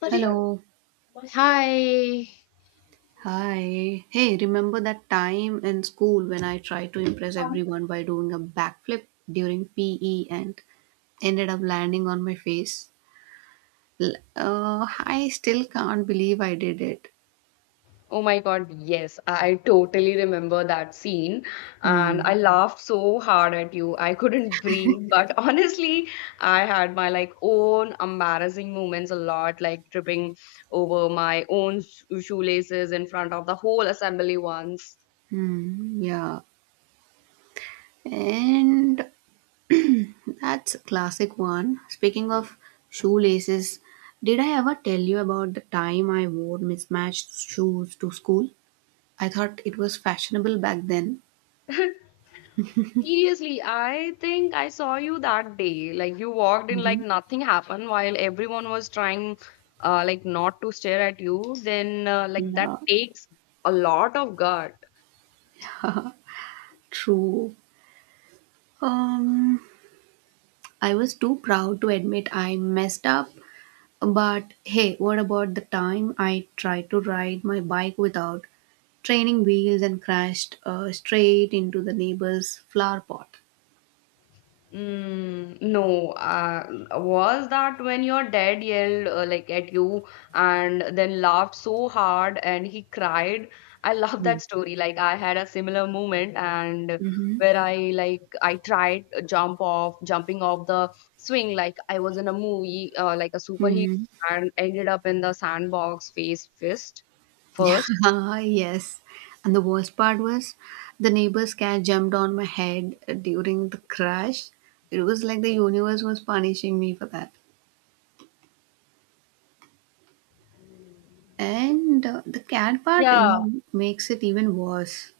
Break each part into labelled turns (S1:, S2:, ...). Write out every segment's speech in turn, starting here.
S1: Sorry.
S2: Hello.
S1: Hi.
S2: Hi. Hey, remember that time in school when I tried to impress everyone by doing a backflip during PE and ended up landing on my face? L- Uh, I still can't believe I did it.
S1: Oh my God, yes, I totally remember that scene. And
S2: Hmm.
S1: I laughed so hard at you. I couldn't breathe. But honestly, I had my own embarrassing moments a lot, like tripping over my own shoelaces in front of the whole assembly once.
S2: Hmm. Yeah. And that's a classic one. Speaking of shoelaces, did I ever tell you about the time I wore mismatched shoes to school? I thought it was fashionable back then.
S1: Seriously, I think I saw you that day. Like you walked in like
S2: Mhm.
S1: nothing happened while everyone was trying like not to stare at you. Then like that
S2: Yeah,
S1: takes a lot of guts.
S2: true. Um, I was too proud to admit I messed up. But hey, what about the time I tried to ride my bike without training wheels and crashed straight into the neighbor's flower pot?
S1: Mm, no. Was that when your dad yelled like at you and then laughed so hard and he cried? I love that story. Like I had a similar moment and
S2: Mm-hmm.
S1: where I tried to jumping off the swing like I was in a movie, like a superhero,
S2: Mm-hmm.
S1: and ended up in the sandbox face fist first.
S2: Ah, yes. And the worst part was the neighbor's cat jumped on my head during the crash. It was like the universe was punishing me for that. And the cat part
S1: Yeah.
S2: makes it even worse.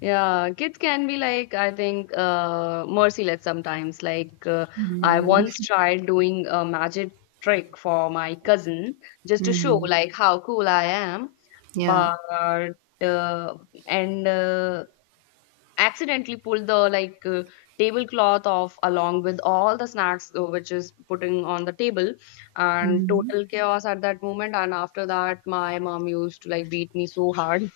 S1: Yeah, kids can be, like, I think, merciless sometimes. Like, I
S2: Mm.
S1: once tried doing a magic trick for my cousin just to show
S2: Mm.
S1: like how cool I am,
S2: Yeah.
S1: but uh, and accidentally pulled the tablecloth off along with all the snacks which is putting on the table, and
S2: Mm.
S1: total chaos at that moment. And after that, my mom used to like beat me so hard.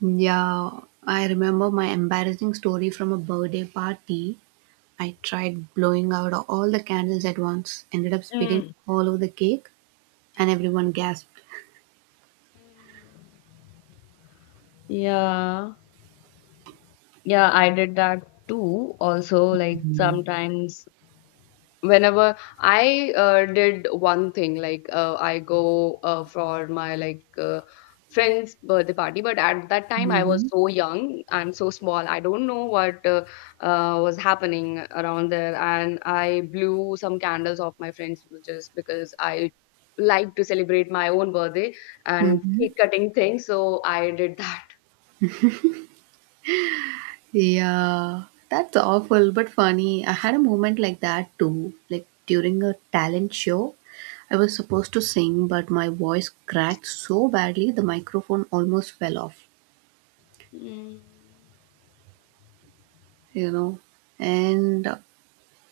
S2: Yeah. I remember my embarrassing story from a birthday party. I tried blowing out all the candles at once, ended up spitting all over the cake, and everyone gasped.
S1: Yeah. Yeah, I did that too. Also, like sometimes whenever I did one thing I go for my friend's birthday party, but at that time I was
S2: Hmm.
S1: so young and so small I don't know what was happening around there and I blew some candles off my friends just because I like to celebrate my own birthday and cake cutting things, so I did that.
S2: Yeah, that's awful but funny. I had a moment like that too, like during a talent show. I was supposed to sing, but my voice cracked so badly the microphone almost fell off,
S1: Mm,
S2: you know. And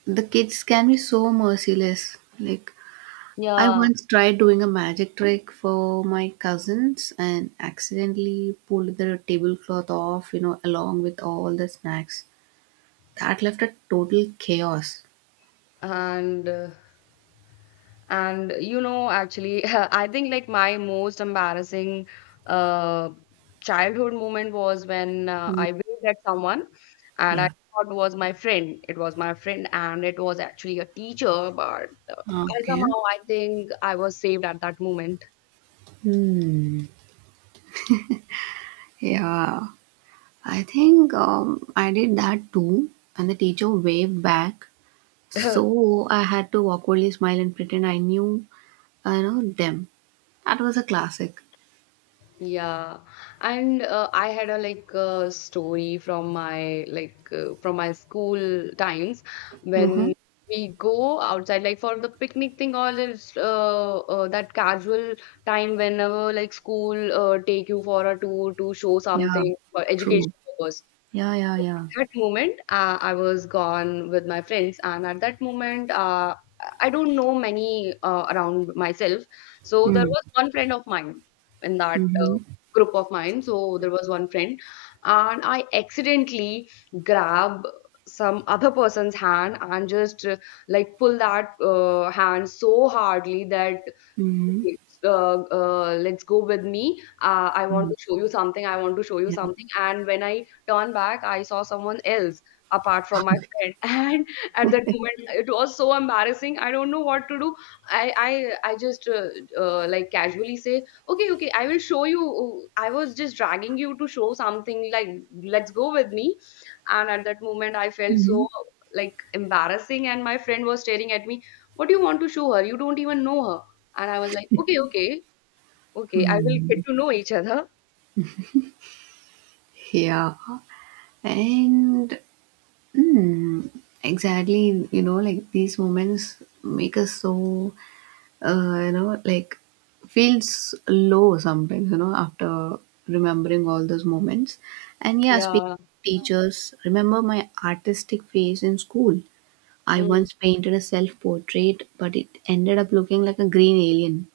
S2: the kids can be so merciless. Like, I
S1: yeah.
S2: once tried doing a magic trick for my cousins and accidentally pulled the tablecloth off, along with all the snacks. That left a total chaos.
S1: and uh, And you know, actually, I think like my most embarrassing uh, childhood moment was when I waved at someone and I
S2: Yeah.
S1: thought was my friend. It was my friend, and it was actually a teacher, but
S2: Okay.
S1: I think I was saved at that moment.
S2: Hmm. Yeah, I think I did that too, and the teacher waved back. So I had to awkwardly smile and pretend I knew, I know them. That was a classic.
S1: Yeah, and I had a story from my from my school times
S2: Mm-hmm.
S1: when we go outside like for the picnic thing, or this that casual time whenever like school take you for a tour to show
S2: Yeah,
S1: something for
S2: true.
S1: education purpose.
S2: Yeah, yeah,
S1: So
S2: yeah.
S1: that moment, I was gone with my friends, and at that moment, I don't know many around myself. So there
S2: Hmm.
S1: was one friend of mine in that
S2: Mm-hmm.
S1: group of mine. So there was one friend, and I accidentally grab some other person's hand and just like pull that hand so hardly that,
S2: Mm-hmm.
S1: okay, let's go with me. I want
S2: Mm.
S1: to show you something. I want to show you
S2: Yeah.
S1: something. And when I turned back, I saw someone else apart from my friend. And at that moment, it was so embarrassing. I don't know what to do. I I I just like casually say, okay, okay, I will show you. I was just dragging you to show something. Like, let's go with me. And at that moment, I felt
S2: Mm-hmm.
S1: so like embarrassing. And my friend was staring at me. What do you want to show her? You don't even know her. And I was like, "Okay, okay, okay, I will
S2: Hmm.
S1: get to know each other."
S2: Yeah. And mm, exactly, like these moments make us so like feels low sometimes, after remembering all those moments. And yeah, speaking
S1: Yeah.
S2: of teachers, remember my artistic phase in school. I
S1: Mm.
S2: once painted a self portrait, but it ended up looking like a green alien.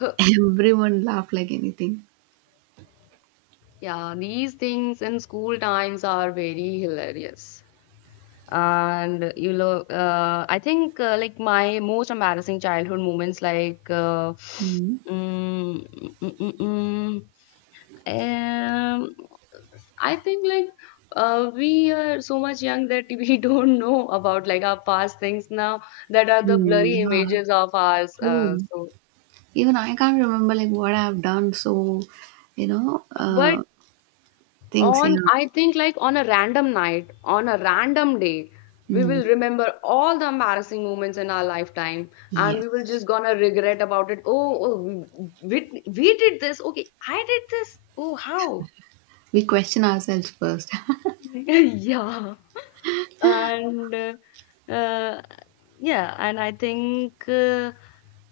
S1: Huh.
S2: Everyone laughed like anything.
S1: Yeah, these things in school times are very hilarious. And you know, I think like my most embarrassing childhood moments,
S2: Mm.
S1: mm, mm, mm, mm, um, I think like we are so much young that we don't know about like our past things now that are the
S2: Mm,
S1: blurry
S2: yeah,
S1: images of ours.
S2: true.
S1: So,
S2: Even I can't remember like what I have done. So, you know,
S1: but
S2: things. Yeah.
S1: on, I think, like on a random night, on a random day, we
S2: Mm,
S1: will remember all the embarrassing moments in our lifetime and we will
S2: yes.
S1: just gonna regret about it. Oh, oh we did this. Okay, I did this. Oh, how?
S2: We question ourselves first.
S1: Yeah. And uh, yeah, and I think uh,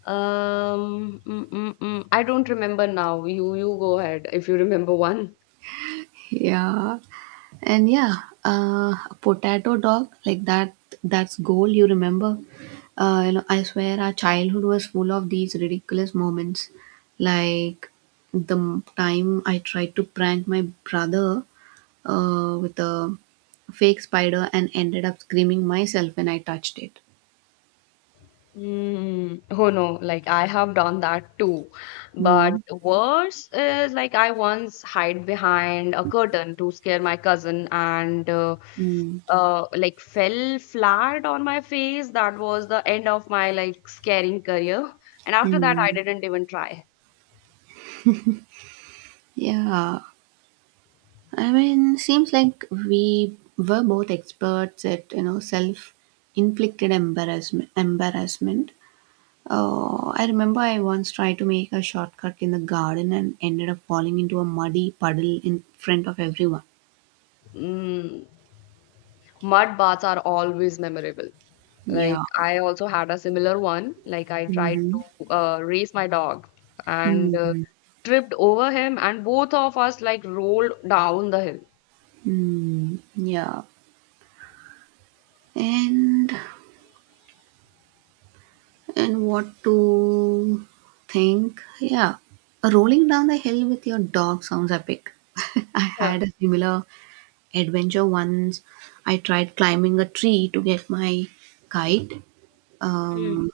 S1: um, mm, mm, mm, I don't remember now. You go ahead if you remember one.
S2: Yeah. And yeah, a potato dog like that that's goal you remember. I swear our childhood was full of these ridiculous moments. Like the time I tried to prank my brother with a fake spider and ended up screaming myself when I touched it.
S1: Mm, oh no, like I have done that too. But
S2: Mm.
S1: worse is, like, I once hid behind a curtain to scare my cousin and
S2: Mm.
S1: like fell flat on my face. That was the end of my like scaring career. And after that, I
S2: Mm.
S1: didn't even try.
S2: Yeah. I mean, seems like we were both experts at self-inflicted embarrassment. Embarrassment. Oh, I remember I once tried to make a shortcut in the garden and ended up falling into a muddy puddle in front of everyone.
S1: Mm. Mud baths are always memorable. Like
S2: Yeah.
S1: I also had a similar one. Like I tried
S2: Mm-hmm.
S1: to race my dog and
S2: Mm.
S1: tripped over him, and both of us like rolled down the hill.
S2: Mm. Yeah. And and what to think? Yeah. Rolling down the hill with your dog sounds epic. I
S1: Huh.
S2: had a similar adventure once, I tried climbing a tree to get my kite,
S1: Mm.
S2: um,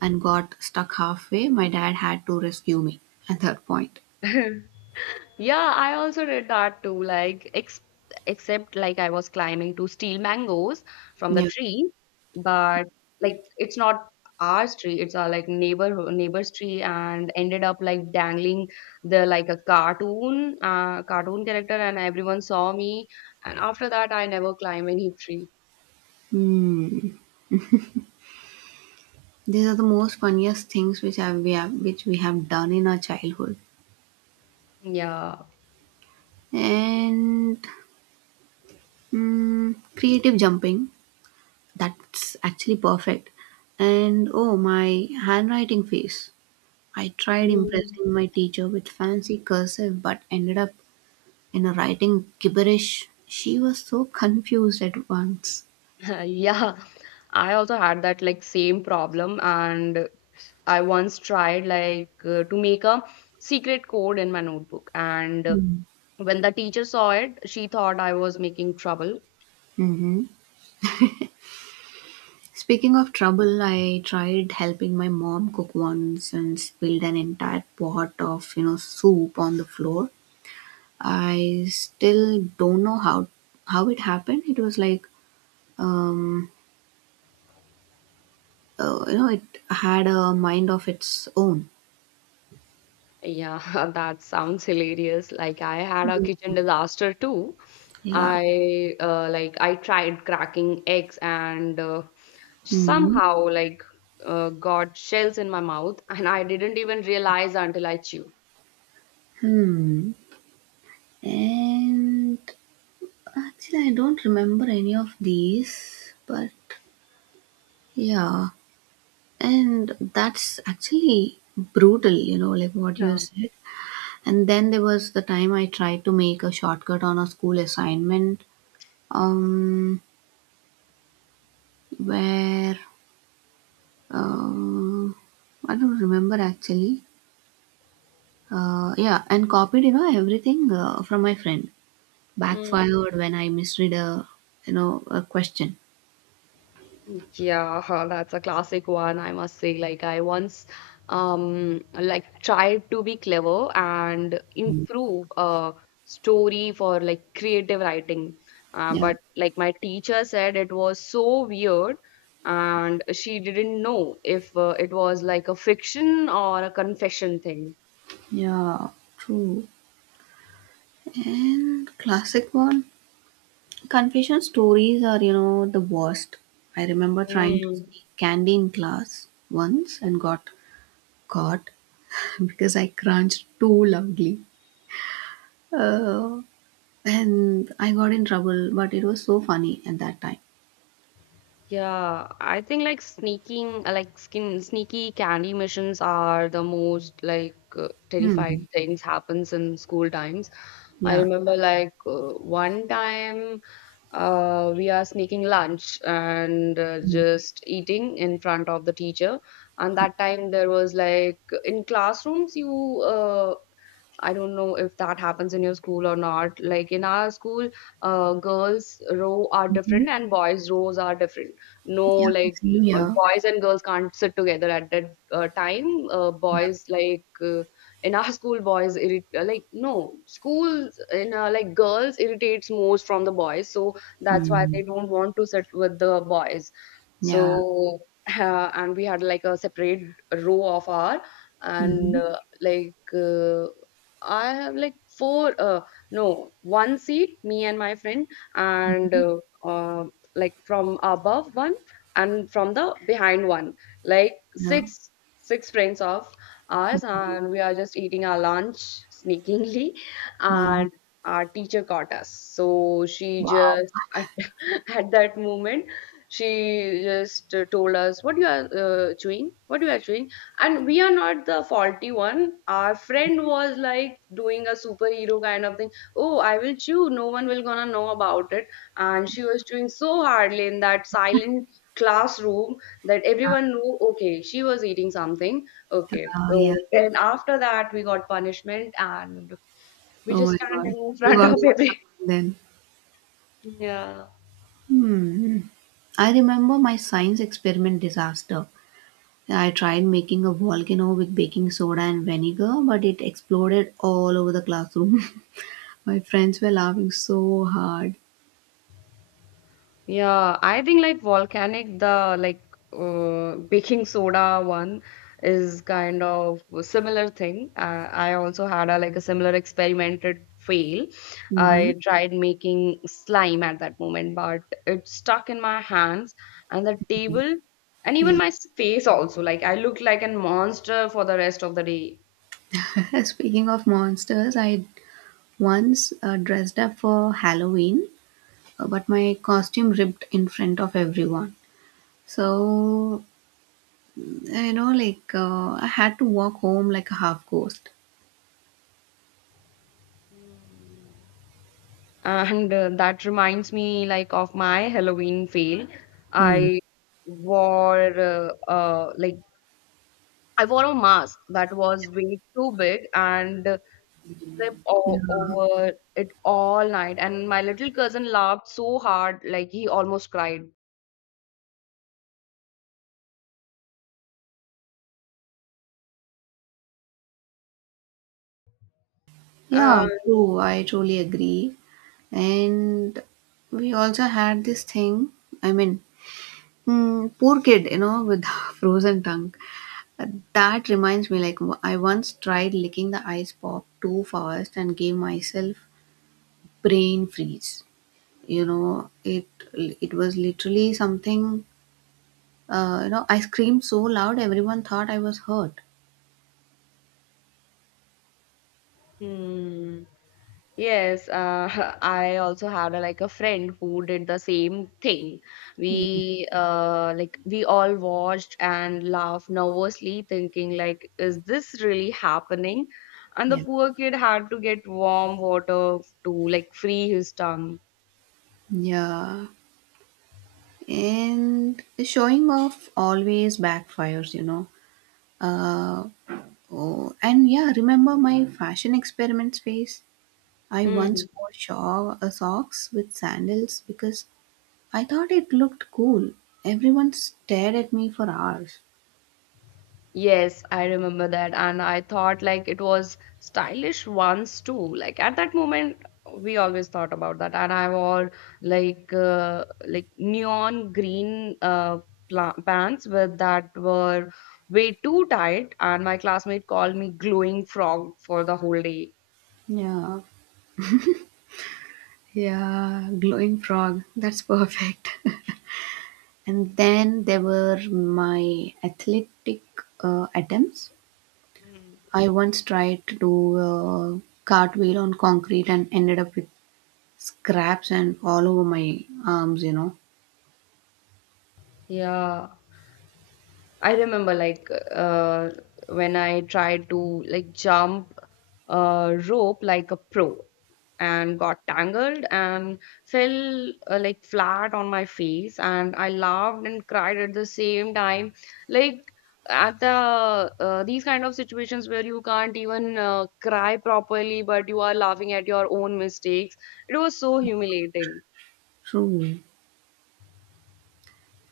S2: and got stuck halfway, my dad had to rescue me at that point.
S1: Yeah, I also did that too. Like, ex except like I was climbing to steal mangoes from the
S2: Yeah.
S1: tree, but like it's not our tree. It's our like neighbor's tree, and ended up like dangling the like a cartoon, cartoon character, and everyone saw me. And after that, I never climb any tree.
S2: Hmm. These are the most funniest things which we have which we have done in our childhood.
S1: Yeah.
S2: And hmm, creative jumping, that's actually perfect. And oh, my handwriting face. I tried
S1: Mm.
S2: impressing my teacher with fancy cursive but ended up, writing gibberish. She was so confused at once.
S1: Yeah, I also had that like same problem, and I once tried to make a secret code in my notebook, and
S2: Mm.
S1: when the teacher saw it, she thought I was making trouble.
S2: Hmm. Speaking of trouble, I tried helping my mom cook once and spilled an entire pot of, soup on the floor. I still don't know how it happened. It was like, um, it had a mind of its own.
S1: Yeah, that sounds hilarious. Like I had a
S2: Mm.
S1: kitchen disaster too.
S2: Yeah.
S1: I like I tried cracking eggs and
S2: Hmm.
S1: somehow got shells in my mouth, and I didn't even realize until I chewed.
S2: Hmm. And actually, I don't remember any of these, but yeah. And that's actually brutal, like what you said. And then there was the time I tried to make a shortcut on a school assignment, um, where um, I don't remember actually. Yeah, and copied, everything from my friend.
S1: Yeah.
S2: Backfired when I misread a question.
S1: Yeah, that's a classic one, I must say. Like I once like tried to be clever and improve a story for like creative writing.
S2: Yeah,
S1: But like my teacher said it was so weird and she didn't know if it was like a fiction or a confession thing.
S2: yeah, true. And classic one, confession stories are, the worst. I remember trying to sneak candy in class once and got caught because I crunched too loudly. Uh, and I got in trouble, but it was so funny at that time.
S1: Yeah, I think like sneaking, like skin sneaky candy missions are the most
S2: Hmm.
S1: terrifying things happens in school times. I
S2: Yeah.
S1: remember one time, we are sneaking lunch and just eating in front of the teacher. And that time there was like in classrooms you I don't know if that happens in your school or not. Like in our school, girls' row are
S2: Mm-hmm.
S1: different and boys' rows are different. No,
S2: Yeah.
S1: like
S2: Same here.
S1: boys and girls can't sit together at that time.
S2: Yeah.
S1: Boys in our school, boys like no schools in like girls irritates most from the boys, so that's why
S2: Hmm.
S1: they don't want to sit with the boys.
S2: Yeah.
S1: So and we had like a separate row of our and
S2: Mm-hmm.
S1: I have like four, no, one seat, me and my friend, and uh, like from above one and from the behind one, like
S2: Yeah.
S1: six friends of ours, and we are just eating our lunch sneakingly,
S2: Yeah.
S1: and our teacher caught us. So she
S2: Wow.
S1: just at that moment, she just told us, "What you are chewing? What you are chewing?" And we are not the faulty one. Our friend was like doing a superhero kind of thing. Oh, I will chew, no one will gonna know about it. And she was chewing so hardly in that silent classroom that everyone knew, okay, she was eating something. Okay, so
S2: Yeah.
S1: then after that we got punishment and we
S2: Oh my
S1: just stand
S2: God.
S1: in
S2: You
S1: front
S2: got
S1: of
S2: in
S1: every.
S2: trouble then.
S1: Yeah.
S2: Hmm. I remember my science experiment disaster. I tried making a volcano with baking soda and vinegar, but it exploded all over the classroom. My friends were laughing so hard.
S1: Yeah, I think like volcanic, the baking soda one is kind of a similar thing. I also had a like a similar experimented fail.
S2: Hmm.
S1: I tried making slime at that moment, but it stuck in my hands and the table and even
S2: Yeah.
S1: my face also. Like I looked like a monster for the rest of the day.
S2: Speaking of monsters, I once dressed up for Halloween, but my costume ripped in front of everyone. So, I had to walk home like a half ghost.
S1: And that reminds me like of my Halloween fail.
S2: Hmm.
S1: I wore I wore a mask that was way too big and tripped over it all night. And my little cousin laughed so hard, like he almost cried.
S2: Yeah,
S1: And
S2: true. I truly agree. And we also had this thing, I mean, mm, poor kid, with frozen tongue. Uh, That reminds me, like, I once tried licking the ice pop too fast and gave myself brain freeze. You know, it it was literally something. I screamed so loud, everyone thought I was hurt.
S1: hmm, yes, I also had a, like a friend who did the same thing.
S2: Mm,
S1: We like we all watched and laughed nervously, thinking like, is this really happening? And the
S2: yeah.
S1: poor kid had to get warm water to like free his tongue.
S2: Yeah, and showing off always backfires, you know. Uh, Oh, and yeah, remember my fashion experiment phase? I
S1: Hmm.
S2: once wore socks with sandals because I thought it looked cool. Everyone stared at me for hours.
S1: Yes, I remember that. And I thought like it was stylish once too. Like at that moment, we always thought about that. And I wore like neon green pla pants with that were way too tight. And my classmate called me glowing frog for the whole day.
S2: Yeah, yeah, glowing frog. That's perfect. And then there were my athletic attempts. I once tried to do a cartwheel on concrete and ended up with scraps and all over my arms, you know.
S1: Yeah. I remember when I tried to like jump a rope like a pro and got tangled and fell like flat on my face, and I laughed and cried at the same time. Like at the these kind of situations where you can't even cry properly but you are laughing at your own mistakes. It was so humiliating.
S2: True.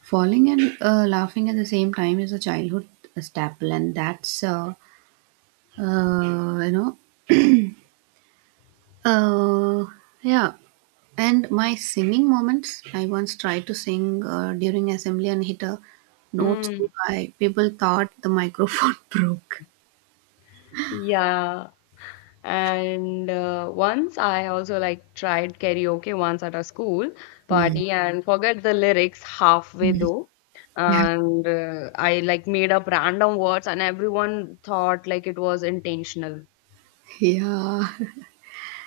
S2: Falling and laughing at the same time is a childhood staple, and uh, you know, uh, yeah. And my singing moments, I once tried to sing during assembly and hit a note so
S1: mm,
S2: high, people thought the microphone broke.
S1: yeah. And once I also like tried karaoke once at a school
S2: Hmm.
S1: party and forgot the lyrics halfway though. And I like made up random words and everyone thought like it was intentional.
S2: Yeah,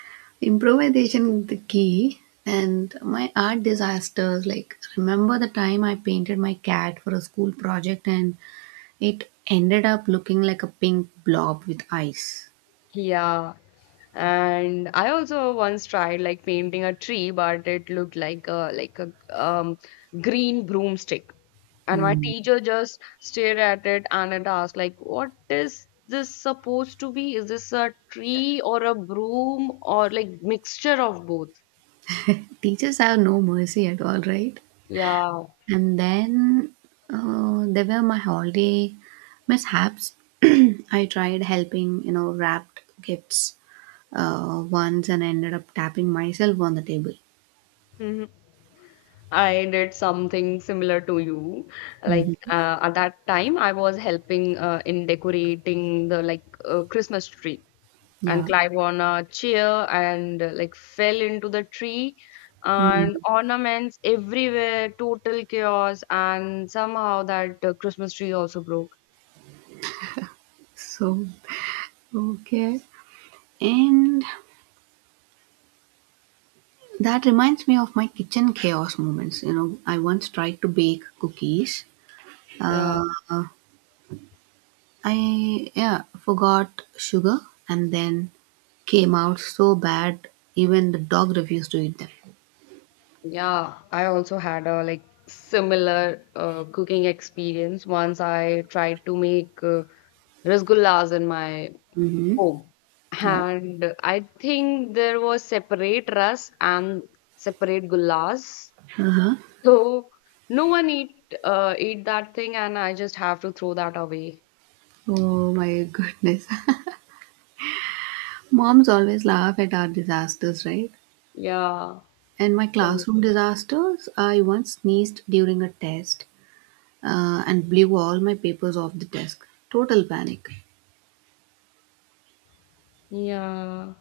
S2: improvisation is the key. And my art disasters, like remember the time I painted my cat for a school project and it ended up looking like a pink blob with eyes.
S1: Yeah. And I also once tried like painting a tree, but it looked like a um green broomstick. And my
S2: Hmm.
S1: teacher just stared at it and it asked, like, what is this supposed to be? Is this a tree or a broom or like mixture of both?
S2: Teachers have no mercy at all, right?
S1: Yeah.
S2: And then they were my holiday mishaps. I tried helping, wrapped gifts once and ended up tapping myself on the table.
S1: Mhm. I did something similar to you. Like
S2: Mhm.
S1: at that time, I was helping in decorating the like Christmas tree. And
S2: Yeah.
S1: climb on a chair and like fell into the tree, and
S2: Mm.
S1: ornaments everywhere, total chaos, and somehow that Christmas tree also broke.
S2: So, okay. And that reminds me of my kitchen chaos moments. I once tried to bake cookies,
S1: Yeah,
S2: forgot sugar and then came out so bad even the dog refused to eat them.
S1: yeah, I also had a like similar cooking experience. Once I tried to make rasgullas in my
S2: Mm-hmm.
S1: home,
S2: No.
S1: and I think there was separate ras and separate gullas. So no one eat ate that thing, and I just have to throw that away.
S2: Oh my goodness. Moms always laugh at our disasters, right?
S1: Yeah.
S2: And my
S1: So
S2: classroom disasters, I once sneezed during a test and blew all my papers off the desk. Total panic.
S1: yeah.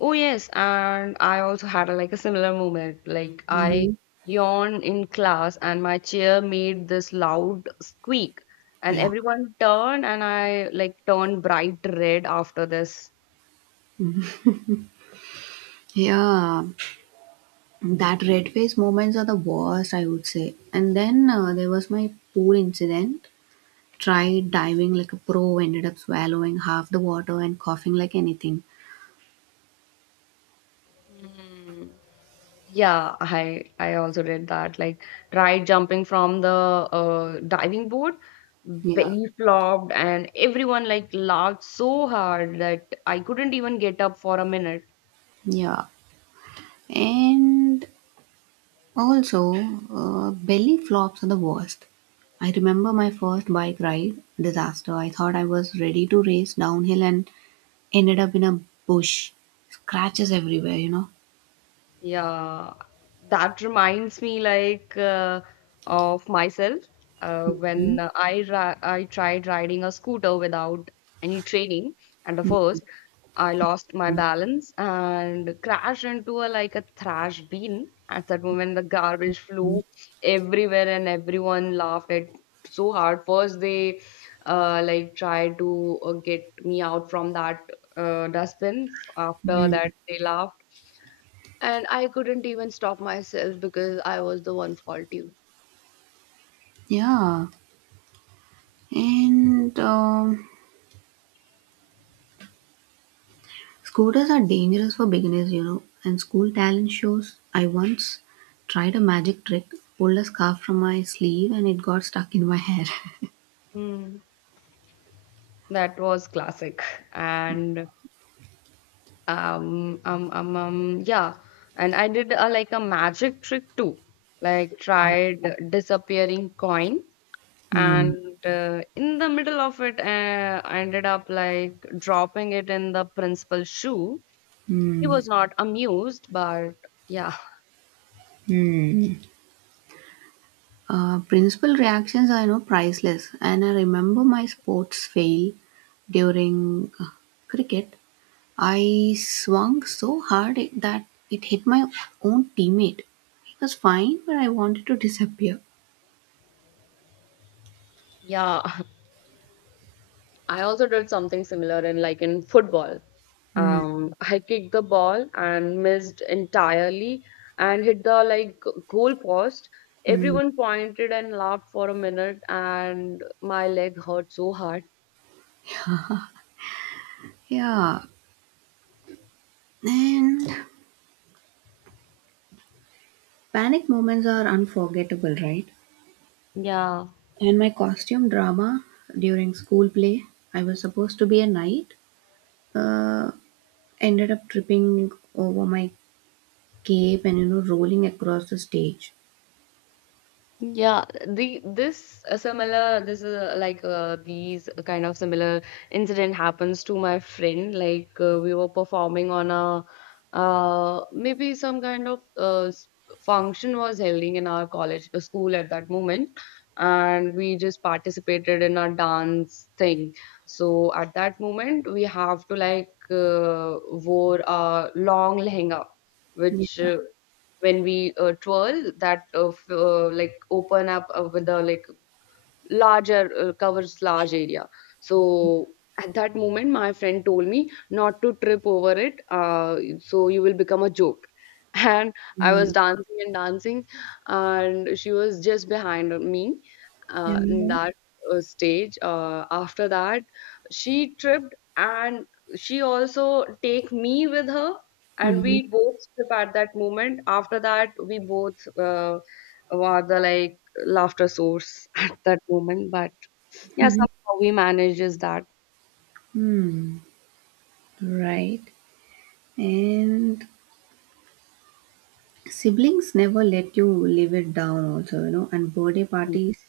S1: Oh yes, and I also had a, like a similar moment. Like I
S2: Mm-hmm.
S1: yawned in class, and my chair made this loud squeak, and
S2: Yeah.
S1: everyone turned, and I like turned bright red after this.
S2: Yeah, that red face moments are the worst, I would say. And then there was my pool incident. Tried diving like a pro, ended up swallowing half the water and coughing like anything.
S1: Yeah, I also did that. Like tried jumping from the diving board,
S2: Yeah,
S1: belly flopped, and everyone like laughed so hard that I couldn't even get up for a minute.
S2: yeah. And also, belly flops are the worst. I remember my first bike ride disaster. I thought I was ready to race downhill and ended up in a bush. Scratches everywhere, you know.
S1: Yeah, that reminds me of myself when I tried riding a scooter without any training, and the first I lost my balance and crashed into a like a trash bin. At that moment, the garbage flew everywhere, and everyone laughed at so hard. First, they like tried to get me out from that dustbin. After that,
S2: Mm.
S1: they laughed, and I couldn't even stop myself because I was the one faulty.
S2: Yeah. And scooters are dangerous for beginners, you know, and school talent shows. I once tried a magic trick, pulled a scarf from my sleeve, and it got stuck in my hair.
S1: Hmm. That was classic. And yeah. And I did a, like a magic trick too. Like tried disappearing coin,
S2: Hmm.
S1: and in the middle of it, I ended up like dropping it in the principal's shoe. He
S2: Hmm.
S1: was not amused, but yeah.
S2: Hmm. Principal reactions are, priceless, and I remember my sports fail during cricket. I swung so hard that it hit my own teammate. He was fine, but I wanted to disappear.
S1: Yeah. I also did something similar in like in football.
S2: Hmm.
S1: I kicked the ball and missed entirely and hit the like goal post.
S2: Hmm.
S1: Everyone pointed and laughed for a minute, and my leg hurt so hard.
S2: Yeah, and panic moments are unforgettable, right?
S1: Yeah.
S2: And my costume drama during school play, I was supposed to be a knight, uh, ended up tripping over my cape and, rolling across the stage.
S1: Yeah, the this is these kind of similar incident happens to my friend. Like we were performing on a maybe some kind of function was holding in our college school at that moment, and we just participated in a dance thing. So at that moment, we have to like wore a long lehenga, which
S2: Yeah.
S1: when we twirl that like open up with the like larger covers large area. So at that moment my friend told me not to trip over it, so you will become a joke. And I was
S2: Mm.
S1: dancing and dancing, and she was just behind me in
S2: Yeah.
S1: that stage. After that, she tripped, and she also take me with her, and
S2: Mhm.
S1: we both trip at that moment. After that, we both were the like laughter source at that moment. But yeah,
S2: Mhm.
S1: somehow we manages that.
S2: Hmm. Right. And siblings never let you live it down also, you know, and birthday parties,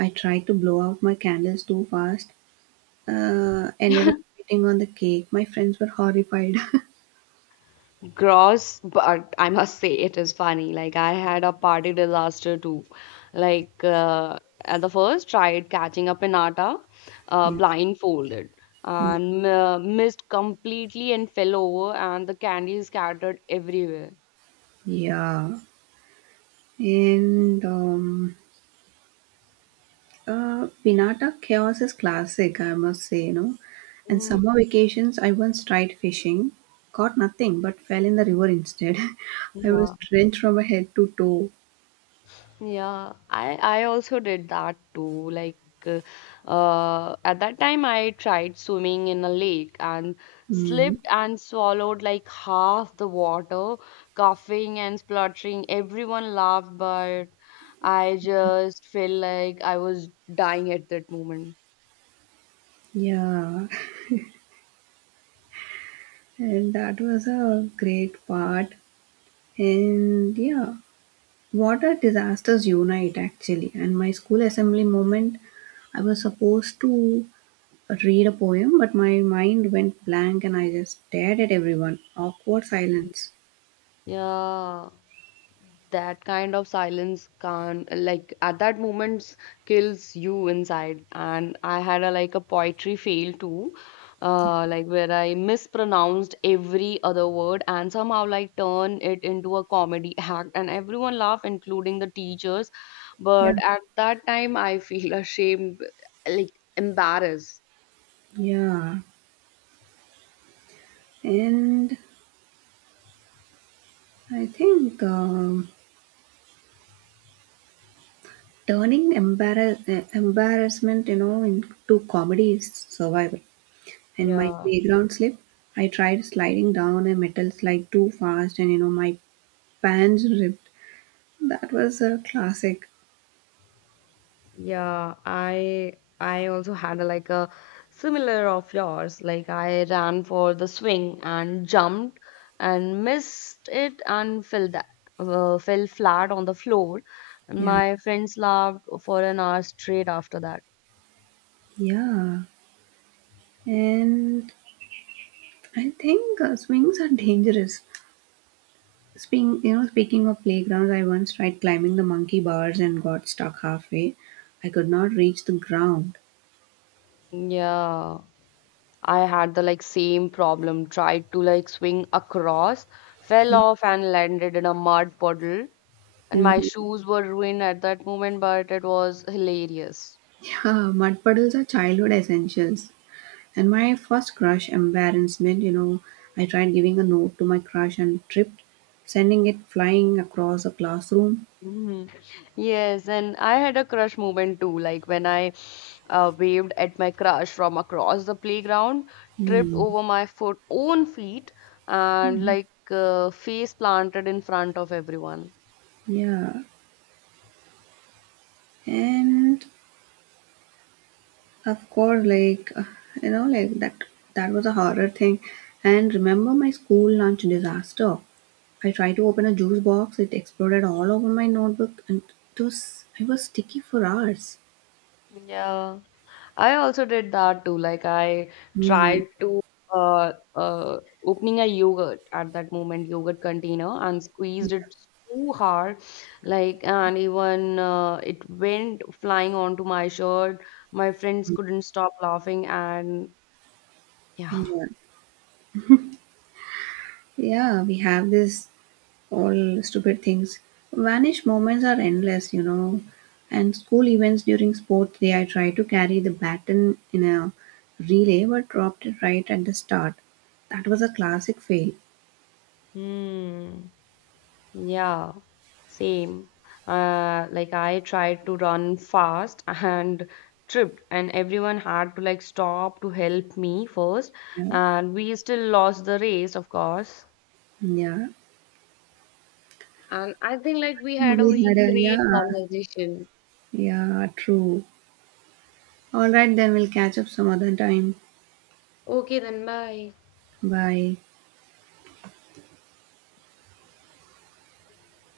S2: I tried to blow out my candles too fast ended up eating on the cake. My friends were horrified.
S1: Gross, but I must say it is funny. Like I had a party disaster too. Like at the first, tried catching a pinata, blindfolded, and missed completely and fell over, and the candy scattered everywhere.
S2: Yeah. And Pinata chaos is classic, I must say, you know. And
S1: Mm,
S2: summer vacations, I once tried fishing, caught nothing, but fell in the river instead. I was
S1: yeah.
S2: drenched from head to toe.
S1: Yeah, I also did that too. Like uh, at that time I tried swimming in a lake and
S2: Mm,
S1: slipped and swallowed like half the water, coughing and spluttering. Everyone laughed, but I just felt like I was dying at that moment.
S2: yeah. And that was a great part. And yeah, water disasters unite actually. And my school assembly moment, I was supposed to read a poem, but my mind went blank and I just stared at everyone. Awkward silence.
S1: Yeah. That kind of silence can like at that moment kills you inside. And I had a like a poetry fail too, like where I mispronounced every other word and somehow like turn it into a comedy act, and everyone laughed including the teachers.
S2: Yeah,
S1: But at that time I feel ashamed, like embarrassed.
S2: yeah. And I think turning embarrassment, into comedy is survival. In my
S1: Yeah.
S2: playground slip, I tried sliding down a metal slide too fast, and you know, my pants ripped. That was a classic.
S1: Yeah, I also had a, like a similar of yours. Like I ran for the swing and jumped and missed it and fell that fell flat on the floor. And
S2: Yeah.
S1: my friends laughed for an hour straight after that.
S2: Yeah, and I think swings are dangerous. Speaking of playgrounds, I once tried climbing the monkey bars and got stuck halfway. I could not reach the ground.
S1: Yeah, I had the like same problem. Tried to like swing across, fell
S2: Yeah.
S1: off and landed in a mud puddle. And my
S2: Hmm.
S1: shoes were ruined at that moment, but it was hilarious.
S2: Yeah, mud puddles are childhood essentials. And my first crush embarrassment, you know, I tried giving a note to my crush and tripped, sending it flying across the classroom.
S1: Hmm. Yes, and I had a crush moment too. Like when I waved at my crush from across the playground, tripped
S2: Hmm.
S1: over my foot, own feet, and like face planted in front of everyone.
S2: Yeah, and of course, like that that was a horror thing. And remember my school lunch disaster. I tried to open a juice box, it exploded all over my notebook and it was I was sticky for hours.
S1: Yeah. I also did that too. Like I
S2: Hmm.
S1: tried to uh, uh, opening a yogurt at that moment, yogurt container, and squeezed it too hard. Like and even it went flying onto my shirt. My friends couldn't stop laughing, and yeah.
S2: Yeah. Yeah, we have this all stupid things. Vanish moments are endless, you know. And school events during sports day, I tried to carry the baton in a relay but dropped it right at the start. That was a classic fail.
S1: Hmm. Yeah, same. Like I tried to run fast and tripped, and everyone had to like stop to help me first,
S2: Yeah.
S1: and we still lost the race, of course.
S2: Yeah.
S1: And I think like we had a
S2: We had
S1: very
S2: a
S1: great
S2: yeah.
S1: conversation.
S2: Yeah, true. All right, then we'll catch up some other time.
S1: Okay, then bye.
S2: Bye.